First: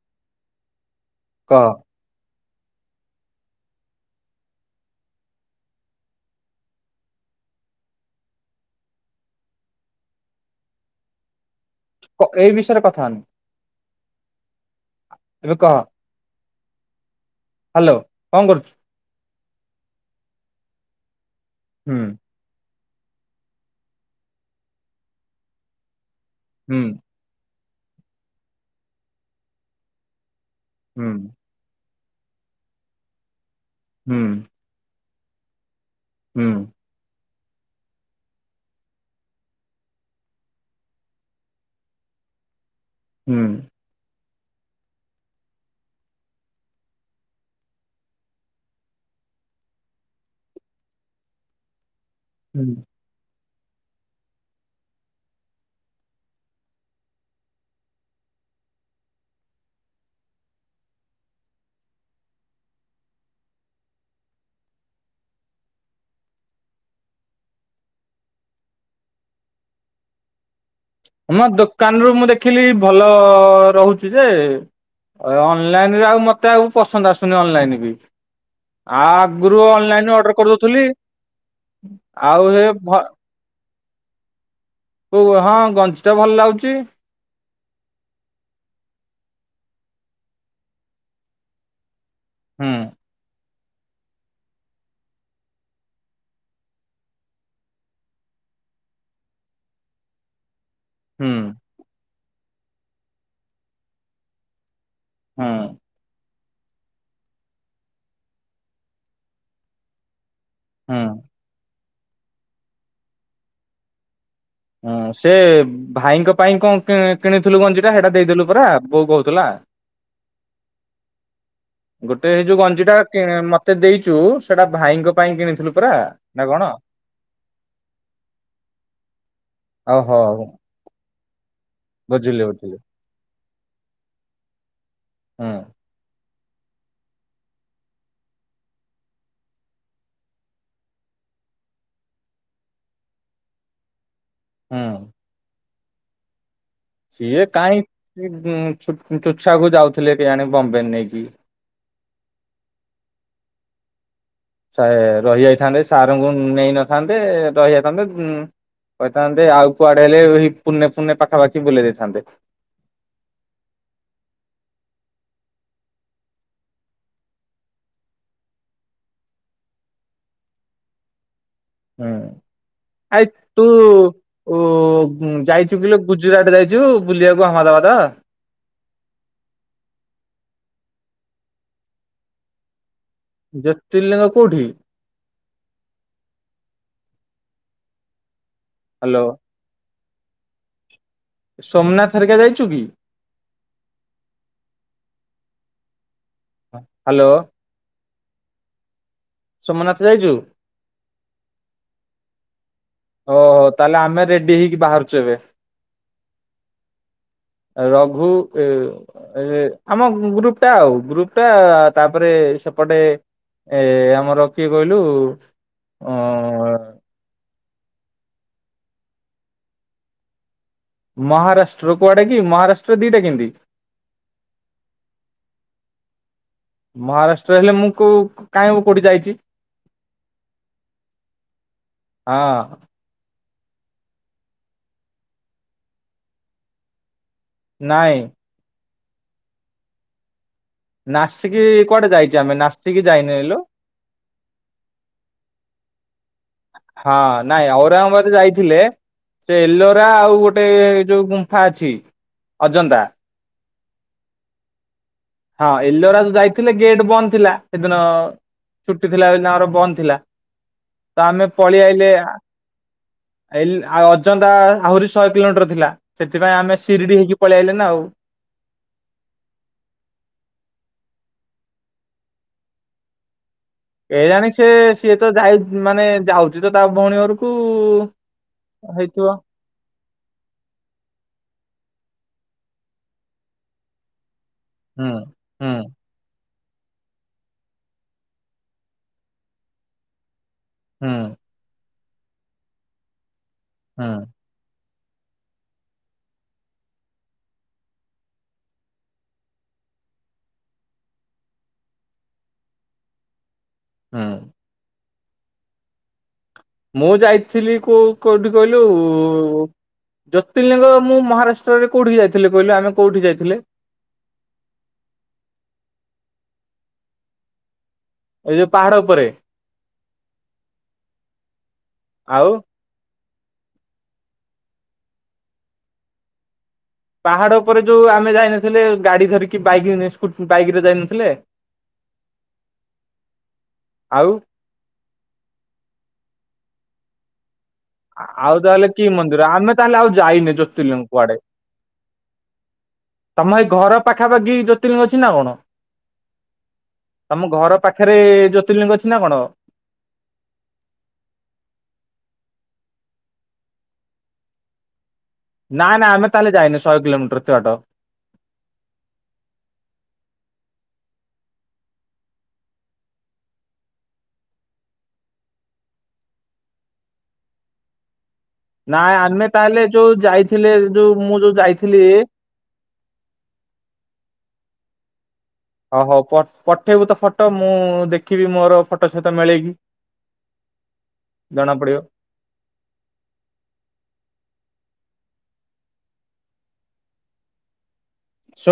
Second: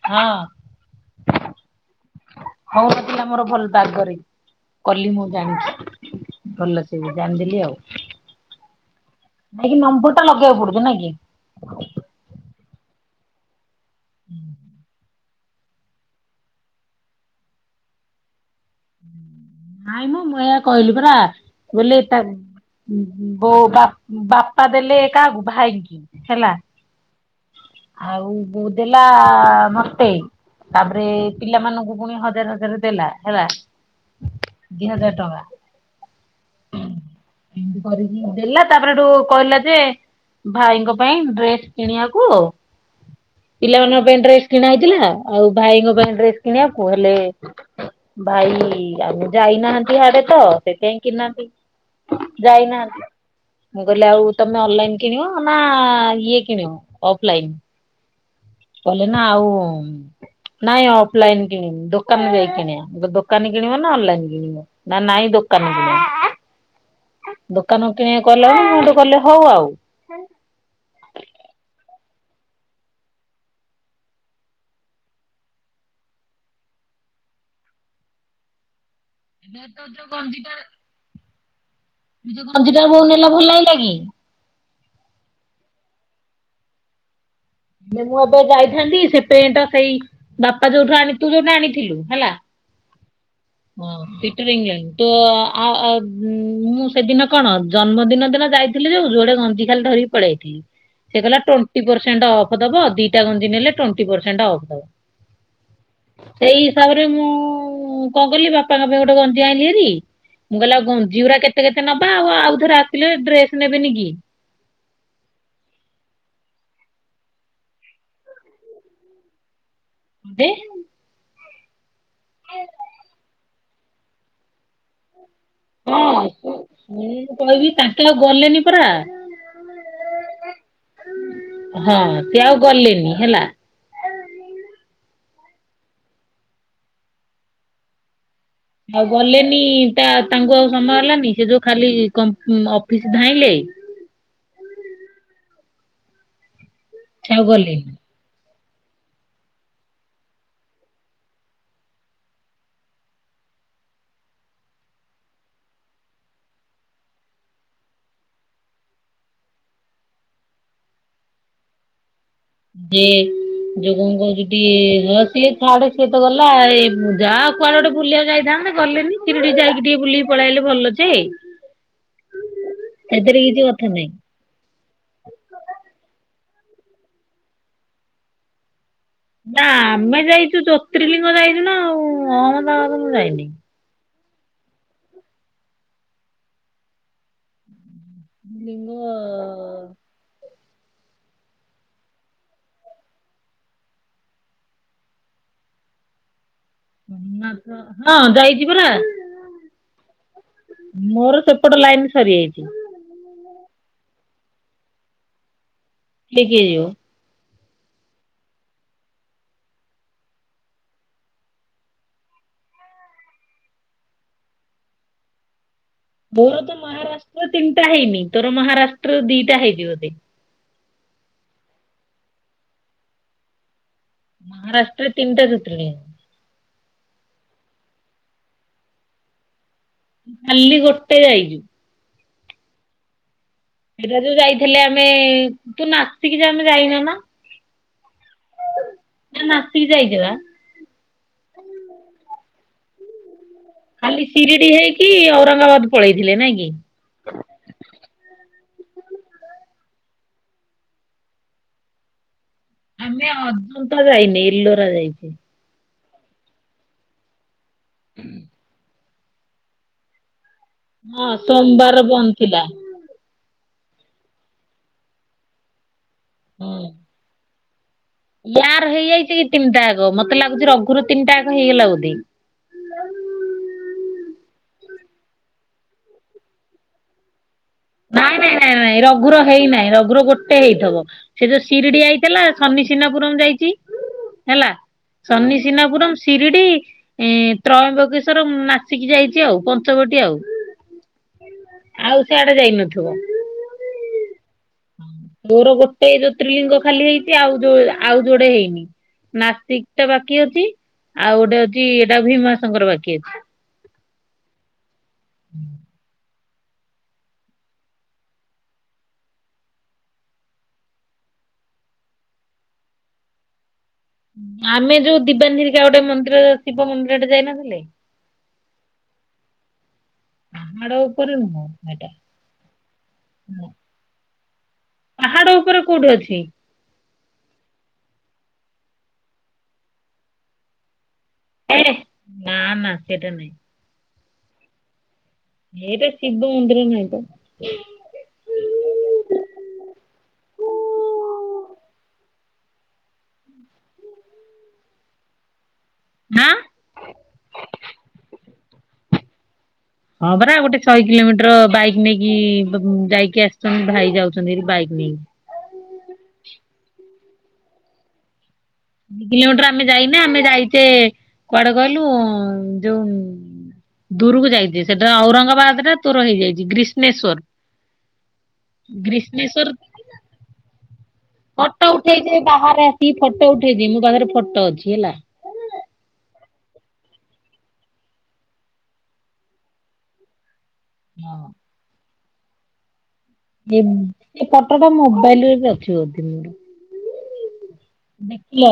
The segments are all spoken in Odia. ହଁ। କହ। ହଉ ଏଠି ଆମର ଭଲ ପାଗରେ। କଲି ମୁଁ ଜାଣିଛି। ଭଲସେ ଜାଣିଦେଲି ଆଉ। ନେଇକି ନମ୍ବରଟା ଲଗେଇବାକୁ ପଡୁଛି ନାଇଁ କି? ଏଇ ବିଷୟରେ କଥା ହନି। ଉଁ ହୁଁ। ଏବେ କହ। ହ୍ୟାଲୋ କଣ କରୁଛୁ? ନାଇଁ ମ ମୁଁଁ ଏଇଆ କହିଲି ପରା ବୋଲି ହୁଁ ତା ବୋଉ ବାପ ବାପା ଦେଲେ କାହାକୁ ଭାଇକି ହେଲା। ହୁଁ। ଆଉ ବୋଉ ଦେଲା ମତେ। ତାପରେ ହୁଁ ପିଲାମାନଙ୍କୁ ପୁଣି ହଜାର ହଜାର ଦେଲା ହେଲା। ହୁଁ। ଦି ହଜାର ଟଙ୍କା। ହୁଁ। ଏମତି କରିକି ଦେଲା ତାପରେଠୁ କହିଲା ଯେ ଭାଇଙ୍କ ପାଇଁ ଡ୍ରେସ କିଣିବାକୁ। ହୁଁ। ପିଲାମାନଙ୍କ ପାଇଁ ଡ୍ରେସ କିଣା ହେଇଥିଲା। ଆଉ ଭାଇଙ୍କ ପାଇଁ ଡ୍ରେସ୍ କିଣିବାକୁ ହେଲେ ଭାଇ ଯାଇନାହାନ୍ତି ହାଡେ ତ ସେଇଥିଇଁ କିଣିନାହାନ୍ତି ହୁଁ ଯାଇନାହାନ୍ତି। ମୁଁ କହିଲି ଆଉ ତମେ ଅନଲାଇନ କିଣିବ। ନା ଇଏ କିଣିବ ଅଫଲାଇନ। କଲେ ନା ଆଉ ନାଇଁ ଅଫଲାଇନ କିଣିବି। ଦୋକାନ ଯାଇ କିଣିବା। ଦୋକାନ କିଣିବ ନା ଅନଲାଇନ କିଣିବ। ନା ନାହିଁ ଦୋକାନରେ କିଣିବି। ଦୋକାନ କିଣିକ କଲାଣି ମୁଁ ତ କଲେ ହଉ ଆଉ। ମୋ ଦୋକାନରୁ ମୁଁ ଦେଖିଲି ଭଲ ରହୁଛି ଯେ। ଅନଲାଇନ ଆଉ ମୋତେ ଆଉ ପସନ୍ଦ ଆସୁନି। ଅନଲାଇନ ବି। ଆ ଗରୁ ଯୋଉ ଅନଲାଇନ ଅର୍ଡର ଗଞ୍ଜିଟା କରିଦେଉଥିଲି। ଯୋଉ ଆଉ ଏ ଗଞ୍ଜିଟା ଭଲ ବୋଉ ନେଲା ଲାଗିଲା କି? କ ହଁ ଗଞ୍ଜି ଟା ଭଲ ଲାଗୁଛି। ମୁଁ ଏବେ ଯାଇଥାନ୍ତି ସେପଟା ସେଇ ବାପା ଯୋଉଠୁ ଆଣିଥିଲୁ ଯୋଉଠି ଆଣିଥିଲୁ ହେଲା। ହୁଁ ହଁ ତ ଆଉ ମୁଁ ସେଦିନ କଣ ଜନ୍ମଦିନ ଦିନ ଯାଇ ଥିଲେ ଯୋଉ ଯୋଆଡେ ଗଞ୍ଜି ଖାଲି ଧରିକି ପଳେଇଥିଲି। ସେ ହୁଁ କହିଲ ଟୁଇଣ୍ଟି ଅଫ୍ ଦବା ଦିଟା ଗଞ୍ଜି ନେଲେ ଟୁଇଣ୍ଟି ଅଫ ଦ- ହଁ ସେଇ ହିସାବରେ ମୁଁ କଣ କଲିି ବାପାଙ୍କ ପାଇଁ ଗୋଟେ ଗଞ୍ଜି ଆଣିଲି ହେରି। ମୁଁ କହିଲି ହୁଁ ଆଉ କେତେ କେତେ ନବା ଆଉ ଆଉ ଥର ଆସିଲେ ଡ୍ରେସ ନେବେନି କି? ହୁଁ ସେ- ଭାଇଙ୍କ ପାଇଁ କଣ କିଣିଥିଲୁ ଗଞ୍ଜି ଟା, ସେଇଟା ଦେଇଲୁ ପୁରା ବୋଉ କହୁଥିଲା। କଦି [inaudible] ଗୋଟେଇ ଯୋଉ ଗଞ୍ଜି ଟା ମତେ ଦେଇଛୁ। ସେଟା ଭାଇଙ୍କ ପାଇଁ କିଣିଥିଲୁ। ପରା ହଁ ନା କଣ? ମୁଁ କହିବି ତାଙ୍କେ ଆଉ ଗଲେନି ପରା। ଓଉହୋ ହଉ ହଁ ସେ ଆଉ ଗଲେନି ହେଲା। ହଁ ଆଉ ଗଲେନି ତା ତାଙ୍କୁ ଆଉ ସମୟ ହେଲାନି ସେ ଯୋଉ ଖାଲି ଅଫିସ ଧାଇଁଲେ। ହଁ ସେ ଆଉ ସିଏ କାହିଁ ଗଲେନି ଚୁଚଛାକୁୁ ଯାଉଥିଲେ କେହି ଆଣେ ବମ୍ବେରେ ନେଇକି। ସେ ରହିଯାଇଥାନ୍ତେ ସାରଙ୍କୁ ନେଇନଥାନ୍ତେ ରହିଯାଇଥାନ୍ତେ। କହିଥାନ୍ତେ ଆଉ କୁଆଡେ ହେଲେ ପୁନେ ପୁର୍ଣେ ପାଖାପାଖି ବୁେଇ ଦେଇେଇଥାନ୍ତେ। ଯେ ଯୋଉ କଣ କହୁଛି ଟିକେ ହ ସଏ ଥଡେ ସିଏ ତ ଗଲା ଏ ଯା କୁଆଡ ଗୋଟେ ବୁଲିବା ଯାଇଥାନ୍ତତା ଗଲେନି ତିରି ଟିକେ ଯକି ଟିକେ ବୁଲିକି ପଳେଇଲେ ଭଲ ଅଛେ। ହୁଁ ଆ ତୁ ନାହିଁ। ଓ ଯାଇଛୁ କିଲ ଗୁଜୁରାଟ ଯାଇଛୁ ବୁଲିବାକୁ ଆ ଅହମଦାବାଦ। ନା ଆମେ ଯାଇଛୁ ଜ୍ୟୋତିର୍ଲିଙ୍ଗ ଯାଇଛୁ ନା ଆଉ। ଅହମ୍ମଦାବାଦରୁ ଯାଇନି। ଜ୍ୟୋତିର୍ଲିଙ୍ଗ କୋଉଠି? ନିମ [inaudible] ହ [inaudible] ସୋମନାଥ ହେରିକା ଯାଇଛୁ କି? ହ୍ୟାଲୋ। ସୋମନାଥ ହଁ ଯାଇଛି ପରା। ସୋମନାଥ ଯାଇଛୁ? ମୋର ସେପଟ ଲାଇନ ସରିଯାଇଛି। ଓ ହଉ ତାହେଲେ ଆମେ ରେଡି ହେଇକି ବାହାରୁଛୁ ଏବେ। କିଏ କିଏ ଯିବ? ରଘୁ ଏ- ଏ ଆମ ଗ୍ରୁପ ଟା ଆଉ ଗ୍ରୁପ ଟା ତାପରେ ସେପଟେ- ଏ ଆମର କିଏ କହିଲୁ- ଅ ମୋର ତ ମହାରାଷ୍ଟ୍ର ତିନିଟା ହେନି। ତୋର ମହାରାଷ୍ଟ୍ର ଦିଇଟା ହେ ଦିବ ମହାରାଷ୍ଟ୍ର କୁଆଡା କି ମହାରାଷ୍ଟ୍ର ଦିଟା କେମିତି? ମହାରାଷ୍ଟ୍ରରେ ତିନିଟା ସୁତଣି [unintelligible] ମହାରାଷ୍ଟ୍ର ହେଲେ ମୁଁ କଉ କାହିଁ କଉଠି ଯାଇଛି। କାଲି ଗୋଟେ ଯାଇଛୁ। ହଁ ସେଇଟା ଯୋଉ ଯାଇଥିଲେ ଆମେ ତୁ ନାସିକି ଯେ ଆମେ ଯାଇନ ନା। ନହିଁ। ନାସିକ ଯାଇଯିବା। ନାସିକି କୁଆଡେ ଯାଇଚେ ଆମେ ନାସିକି ଯାଇନେ ଲୋ। ଖାଲି ସିରିଡି ହେଇକି ଔରଙ୍ଗାବାଦ ପଳେଇଥିଲେ ନାଇଁ କି। ହଁ ନାଇଁ ଔରଙ୍ଗାବାଦ ଯାଇଥିଲେ। ସେ ଏଲୋରା ଆଉ ଗୋଟେ ଯୋଉ ଗୁମ୍ଫା ଅଛି ଅଜନ୍ତା। ନାଇଁ ଅଜନ୍ତା ଯାଇନେ ଏଲୋରା ଯାଇଚେ। ହଁ ଏଲୋରା ଯୋଉ ଯାଇଥିଲେ ଗେଟ ବନ୍ଦ ଥିଲା ସେଦିନ। ଛୁଟି ଥିଲା ବୋଲି ତଙ୍କର ବନ୍ଦ ଥିଲା ତ ହଁ ଆମେ ପଳେଇ ସୋମବାର ଆଇଲେ ଆ ବନ୍ଦ ଥିଲା। ଏଲ ଆଉ ଅଜନ୍ତା ଆହୁରି ଶହେ କିଲୋମିଟର ଥିଲା ସେଥିପାଇଁ ଆମେ ହଁ ସିରିଡି ହେଇକି ପଳେଇ ଆଇଲେ ନା ଆଉ। ୟାର ହେଇଯାଇଛି କି ତିନିଟା ଆକ ମତେ ଲାଗୁଚି ରଘୁର ର ତିନିଟା ଆକ ହେଇଗଲା ବୋଧେ। କେଇଜାଣି ସେ ସିଏ ତ ଯାଏ ମାନେ ଯାଉଛି ତ ତା ଭୋଉଣୀ ଘର ନାଇଁ ନାଇଁ ନାଇଁ ନାଇଁ ରଘୁର ହେଇ ନାଇଁ ରଘୁ ର ଗୋଟେ ହେଇଥବ ସେ ଯୋଉ ସିରିଡି ଆଇଥେଲା ଶନିସିନାପୁରମ୍ ଯାଇଛି ହେଲା। ହୁଁ। ହୁଁ ଶନିସିନାପୁରମ୍ ସିରିଡି। ଏଁ ତ୍ରୟମ୍ବକେଶ୍ଵରମ୍ ନାସିକି ଯାଇଚି ଆଉ ପଞ୍ଚବଟିୀ ଆଉ। ହୁଁ। ଆଉ ସେଆଡେ ଯାଇନଥୁବ। ହୁଁ। ମୋରୋ ଗୋଟେ ଜ୍ୟୋତିର୍ଲିଙ୍ଗ ଖାଲି ହେଇଚି ଆଉ ଯୋ ଆଉ ଯୋଡେ ହେଇନି। ନାସିକ ଟା ବାକି ଅଛି ଆଉ ଗୋଟେ ଅଛି ଏଟା ଭୀମାଶଙ୍କର ବାକି ଅଛି। ହୁଁ। [unintelligible] ମୁଁ ଯାଇଥିଲି କୋଉ କୋଉଠି କହିଲୁ ଉଁ ଜ୍ୟୋତିର୍ଲିଙ୍ଗ ମୁଁ ମହାରାଷ୍ଟ୍ରରେ କୋଉଠିକି ଯାଇଥିଲି କହିଲୁ ଆମେ କୋଉଠି ଯାଇଥିଲେ। ଆମେ ଯୋଉ ଦିବାନି ହେରିକା ଗୋଟେ ମନ୍ଦିର ଶିବ ମନ୍ଦିରଟେ ଯାଇନଥିଲେ। ଏଇ ଯୋଉ ପାହାଡ ଉପରେ। ପାହାଡ଼ ଉପରେ ନୁହଁ ହେଟା। ଆଉ ପାହାଡ ଉପରେ କୋଉଠି ଅଛି। ପାହାଡ ଉପରେ ଯୋଉ ଆମେ ଯାଇନଥିଲେ ଗାଡି ଧରିକି ବାଇକ ରେ ସ୍କୁ ବାଇକରେ ଯାଇନଥିଲେ। ନା ନା ସେଟା ନାଇଁ। ଆଉ ହେଇଟା ଶିବ ମନ୍ଦିର ନାହିଁ ତ। ଆଉ ତାହେଲେ କି ମନ୍ଦିର ଆମେ ତାହେଲେ ଆଉ ଯାଇନି ଜ୍ୟୋତିଲିଙ୍ଗ କୁଆଡେ? ତମ ହେଇ ଘର ପାଖାପାଖି ଜ୍ୟୋତିର୍ଲିଙ୍ଗ ଅଛି ନା କଣ? ଆଁ ତମ ଘର ପାଖେରେ ଜ୍ୟୋତିର୍ଲିଙ୍ଗ ଅଛି ନା କଣ? ହଁ ପରା ଗୋଟେ ଶହେ କିଲୋମିଟର ବାଇକ୍ ନେଇକି ଯାଇକି ଆସିଛନ୍ତି ଭାଇ ଯାଉଛନ୍ତି ହେରି ବାଇକ୍ ନେଇ ନାଁ ନାଁ ଆମେ ତାହେଲେ ଯାଇନେ ଶହେ କିଲୋମିଟର ଏତେବାଟ। [unintelligible] କିଲୋମିଟର ଆମେ ଯାଇନେ ଆମେ ଯାଇଚେ କୁଆଡେ କହିଲୁ ଯୋଉ ଦୂରୁକୁ ଯାଇଚେ ସେଟା ଔରଙ୍ଗାବାଦ ରେ ତୋର ହେଇଯାଇଚି ଗ୍ରିସ୍ନେଶ୍ଵର। ନାଇଁ ଆମେ ତାହେଲେ ଯୋଉ ଯାଇଥିଲେ ଯୋଉ ମୁଁ ଯୋଉ ଫଟୋ ଯାଇଥିଲି। ଉଠେଇଛି ବାହାରେ ଆସିକି ଫଟ ଉଠେଇଛି ମୋ ପାଖେରେ ଫଟ ଅଛି ହେଲା। ହ ହୋଉ ପ ପଠେଇବୁ ତ ଫଟ ମୁଁ ଦେଖିବି ମୋରୋ ଫଟ ସହିତ ମିଳେଇକି। ହଁ। ଜଣା ପଡିବ। [unintelligible] ଫଟଟା ମୋବାଇଲରେ ବି ଅଛି ବୋଧେ ମୋରୋ।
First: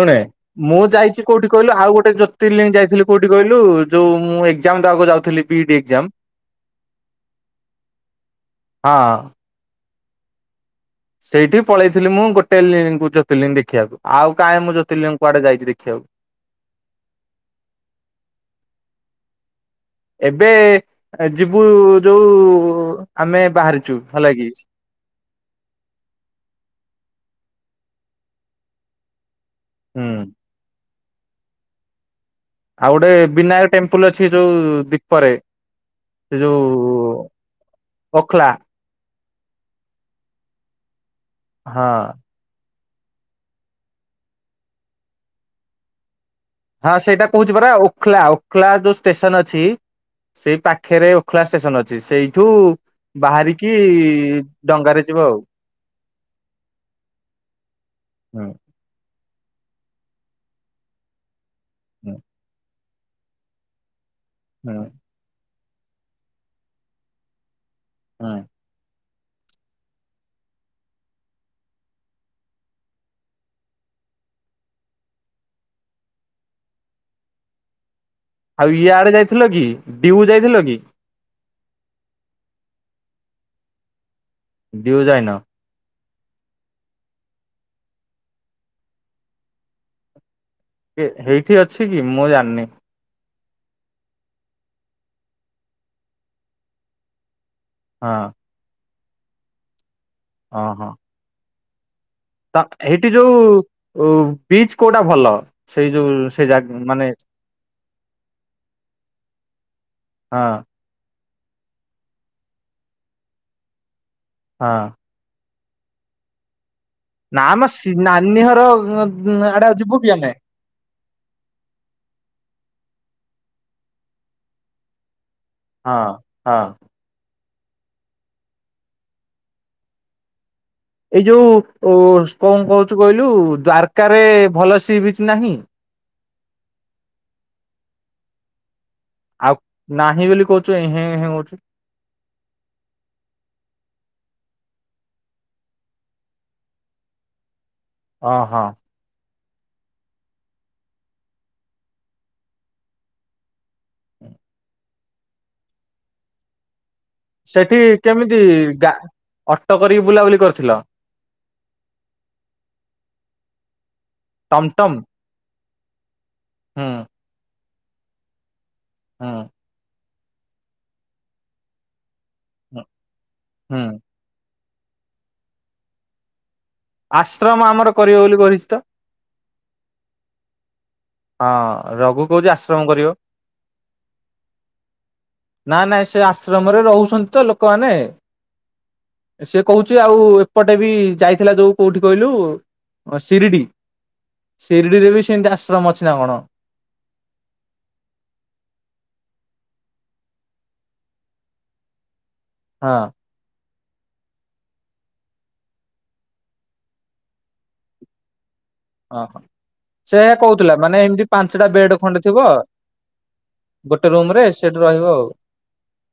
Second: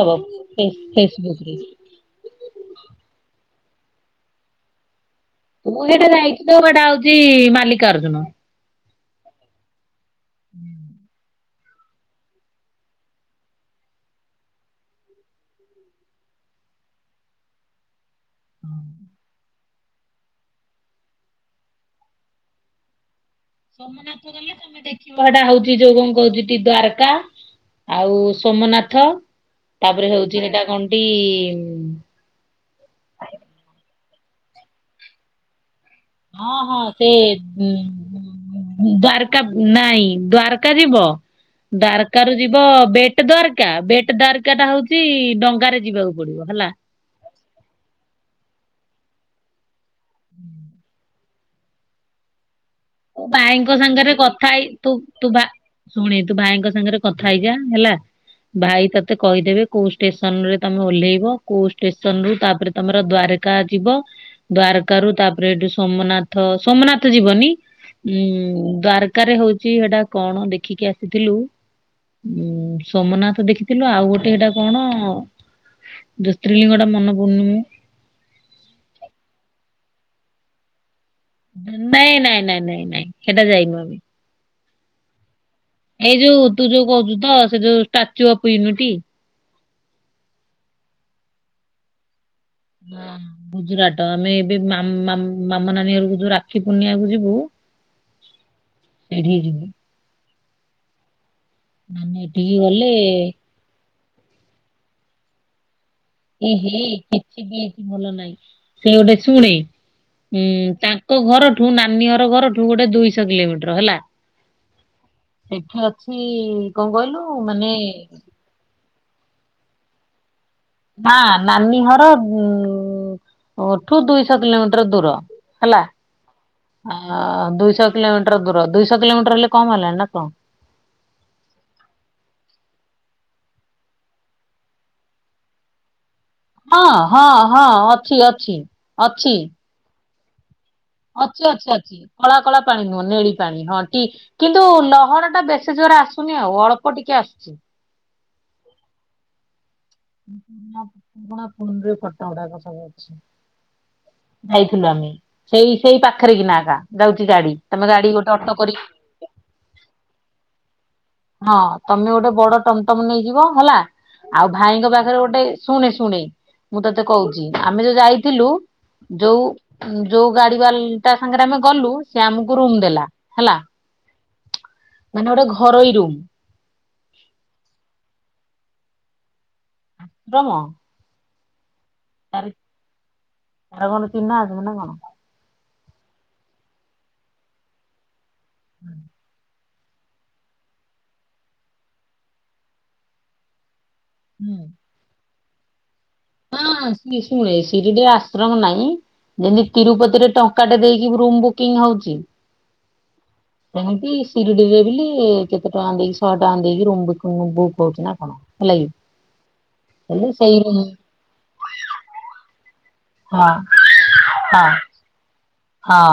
ହବ ଫେସ୍ ମୁଁ ଯାଇଚି ଫେସବୁକ କୋଉଠି ରେ। କହିଲୁ ଆଉ ଗୋଟେ ଯୋ ତିର୍ଲିଙ୍ଗ ଯାଇଥିଲି କୋଉଠି କହିଲୁ ଯୋଉ ମୁଁ ଏକ୍ସାମ୍ ଦେବାକୁ ଯାଉଥୁଲି। ମୁଁ ସେଟା ଯାଇଚି ତ [unintelligible] ହୋଉଚି ମାଲିକାର୍ଜୁନ। ହଁ। ହୁଁ ହୁଁ। ସେଇଠି ପଳେଇଥିଲି ମୁଁ ଗୋଟେ ଲିଙ୍କୁ ଜୋତିଲିଙ୍ଗ ଦେଖିବାକୁ, ଆଉ କାଁ ମୁଁ ଜୋତିଲିଙ୍ଗ କୁଆଡେ ଯାଇଛି ଦେଖିବାକୁ? ହୁଁ। ଏବେ ଯିବୁ ଯୋଉ ଆମେ ବାହାରିଛୁ ହେଲା କି? ଏ ଡା ହଉଛି ଯୋଉ କଣ କହିଲୁ ହଉଛି ଦ୍ଵାରକା ଆଉ ସୋମନାଥ। ତାପରେ ହୁଁ ହଉଛି ସେଟା କଣଟି? ଆଉ ଗୋଟେ ବିନାୟକ ଟେମ୍ପୁଲ ଅଛି ଯୋଉ ଦ୍ୱୀପ ରେ। ହଁ ହଁ ସେ ଉଁ ଉଁ ଓଖଲା ଉଁ। ଦ୍ଵାରକା ନାଇଁ ଦ୍ଵାରକା ଯିବ ହଁ ଡାରକା ରୁ ଯିବ ବେଟ ଦ୍ୱାରକା ବେଟ୍ ଦ୍ୱାରକା ଟା ହଉଛି ଡଙ୍ଗାରେ ଯିବାକୁ ପଡିବ ହେଲା। ହଁ ସେଇଟା କହୁଛି ପରା ଓଖଲା ଓଖଲା ଯୋଉ ଷ୍ଟେସନ ଅଛି ସେଇ ପାଖରେ। ଓଖଲା ଷ୍ଟେସନ ଅଛି, ସେଇଠୁ ତୁ ଭାଇଙ୍କ ବାହାରିକି ସାଙ୍ଗରେ କଥା ହେଇ ତୁ ଡଙ୍ଗାରେ ଯିବ ତୁ ଆଉ। ଭା ଶୁଣେ ତୁ ଭାଇଙ୍କ ସାଙ୍ଗରେ କଥା ହେଇଯା ହେଲା, ହୁଁ ଭାଇ ତ ତେ କହିଦେବେ କୋଉ ଷ୍ଟେସନ ରେ ତମେ ଓହ୍ଲେଇବ କୋଉ ହୁଁ ଷ୍ଟେସନ ରୁ ତାପରେ ତମର ଦ୍ୱାରକା ଯିବ ହୁଁ ଦ୍ୱାରକା ରୁ ତାପରେ ଏଠି ସୋମନାଥ ସୋମନାଥ ଯିବନି। ଉଁ ହୁଁ। ଦ୍ଵାରକାରେ ହଉଛି ହେଟା କଣ ଦେଖିକି ଆସିଥିଲୁ? ଉଁ ସୋମନାଥ ଦେଖିଥିଲୁ। ଆଉ ଗୋଟେ ଏଇଟା କଣ? ଜ୍ୟୋତିର୍ଲିଙ୍ଗ ଟା ମନ ପଡନି ମ। ଆଉ ୟାଡେ ଆଡେ ଯାଇଥିଲ କି ଡିଉ ଯାଇଥିଲ କି? ନାଇଁ ନାଇଁ ନାଇଁ ନାଇଁ ନାଇଁ ହେଟା ଯାଇନୁ ଆମେ। ଡିଉ ଯାଇନ? ଏଇ ଯୋଉ ତୁ ଯୋଉ କହୁଛୁ ତ ସେ ଯୋଉ ଷ୍ଟାଚୁ ଅଫ ୟୁନିଟୀ? ହେ ହେଇଠି ଅଛି କି ମୁଁ ଜାଣିନି। ହଁ। ଗୁଜୁରାଟ ଆମେ ଏବେ ମାମ ମାମ ମାମା ନାନୀ ଘରକୁ ଯୁ ରାକ୍ଷୀ ପୂର୍ଣ୍ଣିଆକୁୁ ଯିବୁ। ହଁ। ସେଇଠି କି ଯିବୁ। ହଁ ହଁ। [unintelligible] ତା ହେଟି ଯୋଉ ଉ ପିଚ କୋଉଟା ଭଲ? ସେଇ ଯୋଉ ସେ ଇ ଯା ହି ମାନେ କିଛି ବି ଏ ଭଲ ନହିଁ। ସେ ଗୋଟେ ଶୁଣେ ହଁ ଉଁ ତା ଘରଠୁ ନାନୀ ଘର ଘରଠୁ ଗୋଟେ ଦୁଇଶହ କିଲୋମିଟର ହେଲା। ହଁ। ଏଠି ଅଛି କଣ କହିଲୁ? ନା ଆମ ମାନେ ସି ନାନୀ ଘର ଅ ଉଁ ଆଡେ ଆଉ ଯିବୁ କି ଆମେ? ହ ନାନୀ ଘର ଉଁଠୁ ଦୁଇଶହ କିଲୋମିଟର ଦୂର। ହେଲା। ହଁ ହଁ। ଆ ଦୁଇଶହ କିଲୋମିଟର ଦୂର ଦୁଇଶହ କିଲୋମିଟର ହେଲେ କମ ହେଲାଣି ନା କଣ? ଏଇ ଯୋଉ ଓ କଣ କହୁଛୁ କହିଲୁ ଦ୍ୱାରକା ରେ ଭଲ ସି ବିଚ ନାହିଁ? ହଁ ହଁ ହଁ ଅଛି ଅଛି। ଅଛି। ଆଉ ନାହିଁ ବୋଲି କହୁଛି? ଅଛି ଅଛି ଅଛି କଳା କଳା ପାଣି ନୁହଁ ନେଳି ପାଣି ହଁ ଟିକ। କିନ୍ତୁ ଲହଢ଼ ଟା ବେଶୀ ଜୋର ଆସୁନି ଆଉ ଅଳ୍ପ ଟିକେ ଆସୁଛି। ଓହୋ। ପୁରୁଣା [unintelligible] ଅଛି। ଯାଇଥିଲୁ ଆମେ ସେଇ ସେଇ ପାଖରେ କି ନା ଆକା। ଜାଉଛି ଗା ସେଠି କେମିତି ଗା ଅଟୋ କରିକି ବୁଲାବୁଲି କରୁଥିଲ? ହଁ ତମେ ଗୋଟେ ବଡ ଟମଟମ ନେଇଯିବ ହେଲା। ଆଉ ଭାଇଙ୍କ ଟମଟମ ପାଖରେ ଗୋଟେ ଶୁଣେ ଶୁଣେ ମୁଁ ହୁଁ ତତେ କହୁଛି। ଆମେ ଯୋଉ ଯାଇଥିଲୁ ହୁଁ ଯୋଉ ଯୋଉ ଗାଡି ବାଲ ଟା ସାଙ୍ଗରେ ଆମେ ଗଲୁ ସେ ଆମକୁ ରୁମ ହୁଁ ଦେଲା ହେଲା। ହୁଁ ମାନେ ଗୋଟେ ଘରୋଇ ରୁମ୍। ଆଶ୍ରମ ଆମର କରିବ ବୋଲି କରିଛି ତ ଆଶ୍ରରମ। ହଁ ରଘୁ କହୁଛି ଆଶ୍ରମ କରିବ। ତାର କଣ ଚିହ୍ନା ଅଛନ୍ତି ନା କଣ? ନା ନାଇଁ ସେ ଆଶ୍ରମରେ ରହୁଛନ୍ତି ତ ଲୋକମାନେ। ହୁଁ। ସେ କହୁଛି ଆଉ ଏପଟେ ବି ଯାଇଥିଲା ଯେଉ କେଉଠି କହିଲୁ ସିରିଡ଼ି। ଶିରିଡି ରେ ବି ସେମତି ଆଶ୍ରମ ଅଛି ନା କଣ। ହିଁ ସି ଶୁ ଏ ସିରିଡିରେ ଆଶ୍ରମ ନାହିଁ। ଯେମତି ତିରୁପତି ରେ ଟଙ୍କା ଟେ ଦେଇକି ରୁମ ବୁକିଂ ହଉଛି। ହଁ। ହେମିତି ସିରିଡିରେ ବୋଲି କେତେ ଟଙ୍କା ଦେଇକି ଶହେ ଟଙ୍କା ଦେଇକି ରୂମୁ ବୁକୁ ହଉଛି ନା କଣ। ହେଲା। ଓହୋ ସେୟା ହେଲେ ସେଇ କହୁଥିଲା ରୁମ୍ ମାନେ ଏମିତି ପାଞ୍ଚଟା ବେଡ ଖଣ୍ଡେ ଥିବ। ହଁ ଗୋଟେ ରୁମ ରେ ହଁ ସେଠି ରହିବ ଆଉ। ହଁ।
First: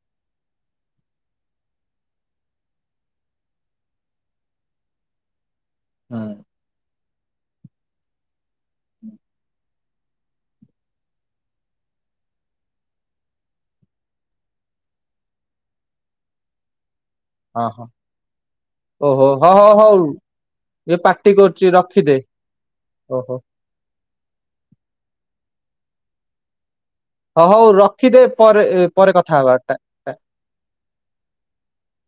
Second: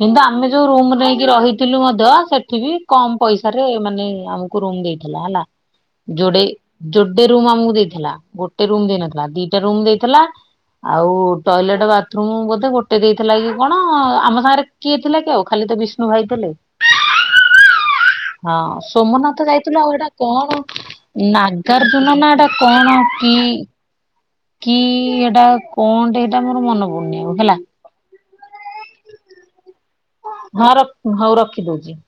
କିନ୍ତୁ ଆମେ ଯୋଉ ରୁମ ନେଇକି ରହିଥିଲୁ ମଧ୍ୟ ସେଠି ବି କମ ପଇସାରେ ମାନେ ଆମକୁ ରୁନୁ ଦେଇଥିଲା ହେଲା ହୁଁ। ଯୋଡେ ଯୋଟେ ରୁମ୍ ଆମକୁ ଦେଇଥିଲା ଗୋଟେ ଗୋଟେ ରୁମ୍ ଦେଇନଥିଲା ଦିଟା ରୁମ୍ ଦେଇଥିଲା ଆଉ ଟଏଲେଟେ ବାଥରୁମୁ ବୋଧେ ଗୋଟେ ଦେଇଥିଲା କି କଣ ଆମ ସାଙ୍ଗରେ କିଏ ଥିଲା କି ଆଉ ଖାଲି ତ ବିଷ୍ଣୁ ଭାଇ ଥିଲେ। ହଁ ହଁ। ହଁ ଓହୋ ସୋମନାଥ ହଁ ହଉ ଯାଇଥିଲୁ ଆଉ ହଉ ଏଇଟା ଇଏ କଣ ପାଟି କରୁଛି ନାଗାର୍ଜୁନ ରଖିଦେ ନାଟା କଣ କି ଓହୋ କି ଏଇଟା କଣ ଟେ ଏଇଟା ମୋର ମନେ ପଡୁନି। ଆଉ ହ ହେଲା ହଉ ରଖିଦେ ପରେ ପରେ କଥା ହବା। ହଁର ହଉ ରଖିଦଉଛି।